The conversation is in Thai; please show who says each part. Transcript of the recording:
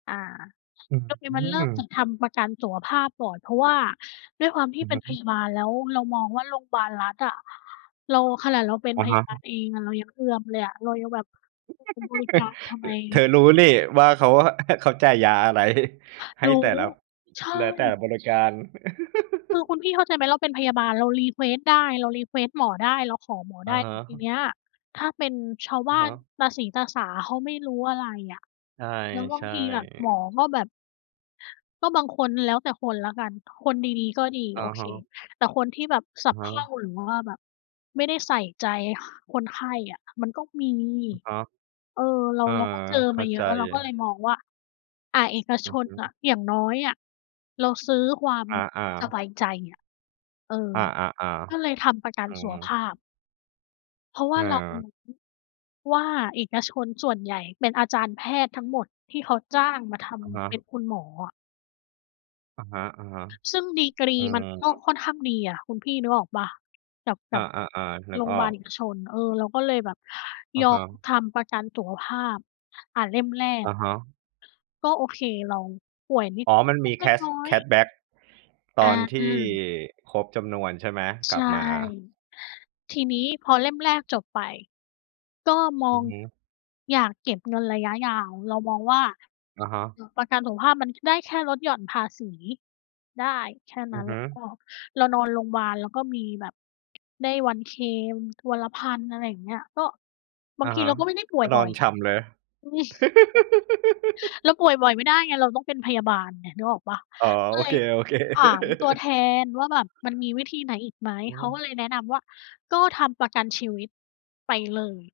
Speaker 1: อา
Speaker 2: อื
Speaker 1: โอเค มันเริ่มจ
Speaker 2: ม
Speaker 1: ะทำประกันสุขภาพก่อน เพราะว่าด้วยความที
Speaker 2: อื
Speaker 1: ่
Speaker 2: อ
Speaker 1: เป็
Speaker 2: ฮ
Speaker 1: นพ
Speaker 2: ึ
Speaker 1: ยาบาล แล้วเรามองว่าโรงบาลรัฐอะ เรา ขนาดเราเป็น
Speaker 2: อะ
Speaker 1: พ
Speaker 2: ฮ
Speaker 1: ย
Speaker 2: ะ
Speaker 1: าบาลเองอะ เรายังเอือมเลยอะ เรายังแบบ [unintelligible] บริจาคทำ
Speaker 2: อ
Speaker 1: ไม?
Speaker 2: เธอรู้นี่ว่าเขาอะ เขาจ่ายยาอะไร ให้
Speaker 1: รู้
Speaker 2: แต่ละ
Speaker 1: ใช
Speaker 2: แล้วแต่
Speaker 1: ่
Speaker 2: บริการ
Speaker 1: คือคุณพี่เข้าใจไหม เราเป็นพยาบาลเรา รีเควสต์ ได้ เรา รีเควสต์ หมอได้ เราขอหมอ
Speaker 2: อ
Speaker 1: ไ
Speaker 2: ะ
Speaker 1: ด้
Speaker 2: ฮ
Speaker 1: แต่ที
Speaker 2: ะ
Speaker 1: เนี้ยถ้าเป็นชาว
Speaker 2: อ
Speaker 1: บ
Speaker 2: ะ
Speaker 1: ้า
Speaker 2: ฮ
Speaker 1: น
Speaker 2: ะ
Speaker 1: ตาสีตาสาเขาไม่รู้อะไรอะ แล้วบ
Speaker 2: ใ
Speaker 1: า
Speaker 2: ช
Speaker 1: ง
Speaker 2: ่
Speaker 1: ทีแบบหม
Speaker 2: ๆ
Speaker 1: อก็แบบ ก็ บางคน แล้วแต่คนละกัน ถ้าคนดี ๆ ก็ดี
Speaker 2: อะ
Speaker 1: โอเ
Speaker 2: ฮ
Speaker 1: ค
Speaker 2: ะ
Speaker 1: แต่คนที่แบบส
Speaker 2: อ
Speaker 1: ะ
Speaker 2: ะฮ
Speaker 1: เพร
Speaker 2: ะ
Speaker 1: ่า หรือว่าแบบไม่ได้ใส่ใจ ห คนไข้อะมันก็มี
Speaker 2: อะฮะ
Speaker 1: เออ เรา
Speaker 2: เออ
Speaker 1: เราก็เจอ
Speaker 2: เข
Speaker 1: ม
Speaker 2: ้
Speaker 1: า
Speaker 2: า
Speaker 1: เย
Speaker 2: ใจ
Speaker 1: อะ เราก็เลยมองว่า อา เอก
Speaker 2: อ
Speaker 1: ช
Speaker 2: ือฮ
Speaker 1: นน่ะ
Speaker 2: ึ
Speaker 1: อย่างน้อยอะเราซื้อความ
Speaker 2: อา
Speaker 1: ส
Speaker 2: ๆ
Speaker 1: บายใจอะ เออ
Speaker 2: อา
Speaker 1: ก็เล
Speaker 2: ๆ
Speaker 1: ยทำประกั
Speaker 2: ๆ อ
Speaker 1: น
Speaker 2: ื
Speaker 1: สุขภ
Speaker 2: อ
Speaker 1: าพ เพราะว่าเราร
Speaker 2: เออ
Speaker 1: ู้ว่าเอกชนส่วนใหญ่เป็นอาจารย์แพทย์ทั้งหมดที่เขาจ้างมาท
Speaker 2: อะฮ
Speaker 1: ำ เป็น
Speaker 2: ะ
Speaker 1: คุณหมออะ
Speaker 2: อะฮะ
Speaker 1: ซึ่งดีกร
Speaker 2: ๆ
Speaker 1: ี
Speaker 2: อือ
Speaker 1: มั
Speaker 2: ฮ
Speaker 1: นก็
Speaker 2: ึ
Speaker 1: ค่อนข้างดีอะคุณพี่นึกออกเปล่า กับ
Speaker 2: อ
Speaker 1: กั
Speaker 2: า
Speaker 1: บ
Speaker 2: ๆ ๆ นึ
Speaker 1: โร
Speaker 2: ก
Speaker 1: ง
Speaker 2: ออ
Speaker 1: บา
Speaker 2: ก
Speaker 1: ลเอกชน เออ เราก็เลยแบบ
Speaker 2: อะ
Speaker 1: ย
Speaker 2: ฮ
Speaker 1: อม
Speaker 2: ะ
Speaker 1: ทำประกันสุขภาพ อ่า เล่มแร
Speaker 2: อ
Speaker 1: ก
Speaker 2: ะฮะ
Speaker 1: ก็ โอเค เราป่วยนิ
Speaker 2: อ๋อ
Speaker 1: ด
Speaker 2: มัน
Speaker 1: ๆ เล
Speaker 2: มีแค
Speaker 1: ็ก
Speaker 2: ช
Speaker 1: น้อ
Speaker 2: แค
Speaker 1: ย ๆ
Speaker 2: ชแบ็กตอน
Speaker 1: อ
Speaker 2: ที่
Speaker 1: า
Speaker 2: ครบจำนวนใช่ไหม?
Speaker 1: ใ
Speaker 2: ก
Speaker 1: ช
Speaker 2: ลับ
Speaker 1: ่
Speaker 2: มา
Speaker 1: ทีนี้พอเล่มแรกจบไป ก็ม
Speaker 2: อื
Speaker 1: อ
Speaker 2: อ
Speaker 1: ง
Speaker 2: ฮึ
Speaker 1: อยากเก็บเงินระยะยาว เรามองว่า
Speaker 2: อะฮะ
Speaker 1: เอ่อ ประกันสุขภาพมันได้แค่ลดหย่อนภาษีได้แค่
Speaker 2: อ
Speaker 1: น
Speaker 2: ื
Speaker 1: ั้
Speaker 2: อ
Speaker 1: น
Speaker 2: ฮ
Speaker 1: แ
Speaker 2: ึ
Speaker 1: ล้วก็เรานอนโรงบาลแล้วก็มีแบบได้วันเคลม วันละ 1,000 อะไรอย่างเงี้ย ก็บ
Speaker 2: อ
Speaker 1: า
Speaker 2: ะ
Speaker 1: งท
Speaker 2: ฮ
Speaker 1: ี
Speaker 2: ะ
Speaker 1: เราก็ไม่ได้ป่
Speaker 2: ก
Speaker 1: ว
Speaker 2: ็
Speaker 1: ย
Speaker 2: นอ
Speaker 1: บ่
Speaker 2: น
Speaker 1: อย
Speaker 2: ฉ่ำเลย
Speaker 1: อืม เราป่วยบ่อยไม่ได้ไง เราต้องเป็นพยาบาลไง นึกออกเปล่า
Speaker 2: อ๋อ
Speaker 1: ก
Speaker 2: โ
Speaker 1: ็
Speaker 2: อ
Speaker 1: เล
Speaker 2: เค
Speaker 1: ยถา
Speaker 2: ๆ
Speaker 1: มตัวแทนว่าแบบ "มันมีวิธีไหนอีกไหม?"
Speaker 2: อือ
Speaker 1: เข
Speaker 2: ฮ
Speaker 1: าก็
Speaker 2: ึ
Speaker 1: เลยแนะนำว่า "ก็ทำประกันชีวิตไปเลย"